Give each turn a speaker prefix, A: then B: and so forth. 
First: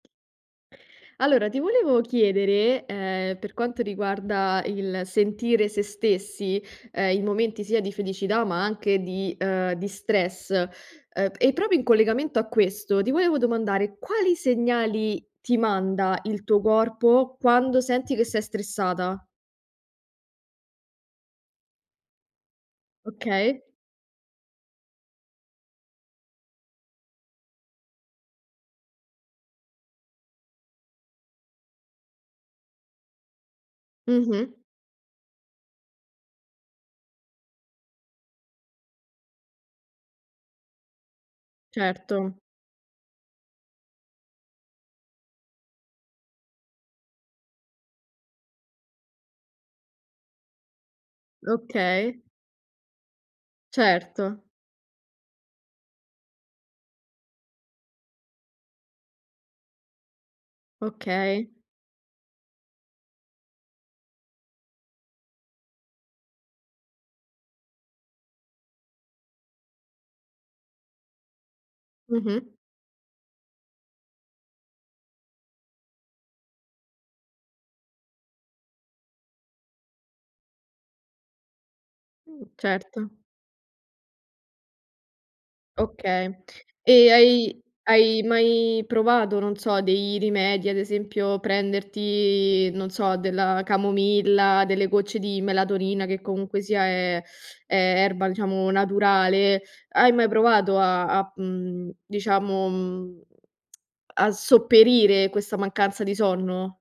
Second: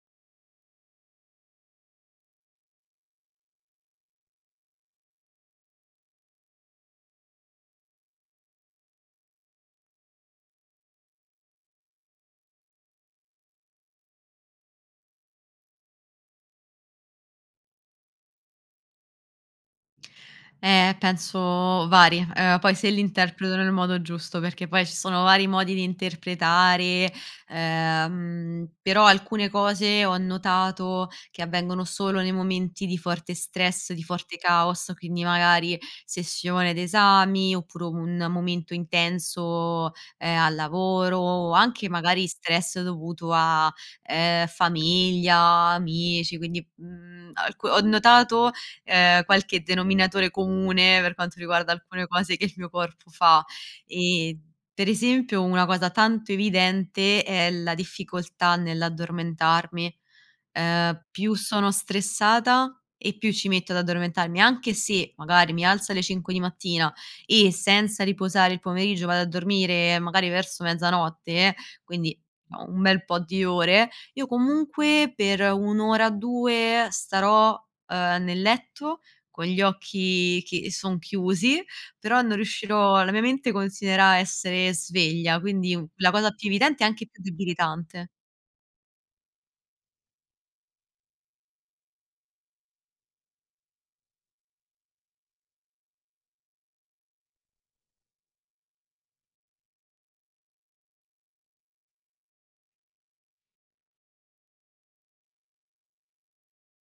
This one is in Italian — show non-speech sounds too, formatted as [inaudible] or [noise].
A: Allora ti volevo chiedere, ehm, per quanto riguarda il sentire se stessi, ehm, in momenti sia di felicità, ma anche di, uhm, di stress, ehm, e proprio in collegamento a questo ti volevo domandare: quali segnali ti manda il tuo corpo quando senti che sei stressata?
B: Eh penso vari, ehm, poi se li interpreto
A: Okay.
B: nel modo giusto, perché poi ci sono vari modi di interpretare, ehm, però alcune cose ho notato che avvengono solo nei momenti di forte stress, di forte
A: Mh-mh.
B: caos, quindi magari sessione d'esami oppure un momento intenso, ehm, al lavoro o anche magari
A: Certo.
B: stress dovuto a, ehm, famiglia, amici, quindi, mhmm, alc ho notato, ehm, qualche denominatore comune per quanto riguarda alcune
A: Okay.
B: cose che il mio corpo fa e
A: Certo.
B: pre esempio una cosa tanto evidente è la difficoltà nell'addormentarmi. Ehm, più
A: Okay.
B: sono stressata e più ci metto ad addormentarmi, anche se magari mi alzo alle 5 di mattina e senza riposare il pomeriggio vado a dormire magari verso mezzanotte, quindi,
A: Mh-mh.
B: uhm, un bel po' di ore, io comunque per 1 ora, 2 starò, ehm, nel letto con gli occhi che son chiusi, però non
A: Mhmm,
B: riuscirò
A: certo.
B: la mia mente considera essere sveglia, quindi, la cosa
A: Okay.
B: più evidente e anche
A: E
B: più
A: hai
B: debilitante.
A: hai mai provato, non so, dei rimedi, ad esempio, prenderti, non so, della camomilla, delle gocce di melatonina, che comunque sia è è erba, diciamo, naturale. Hai mai provato a a, mhmm, diciamo, mhmm, [smacks lips] a sopperire questa mancanza di sonno?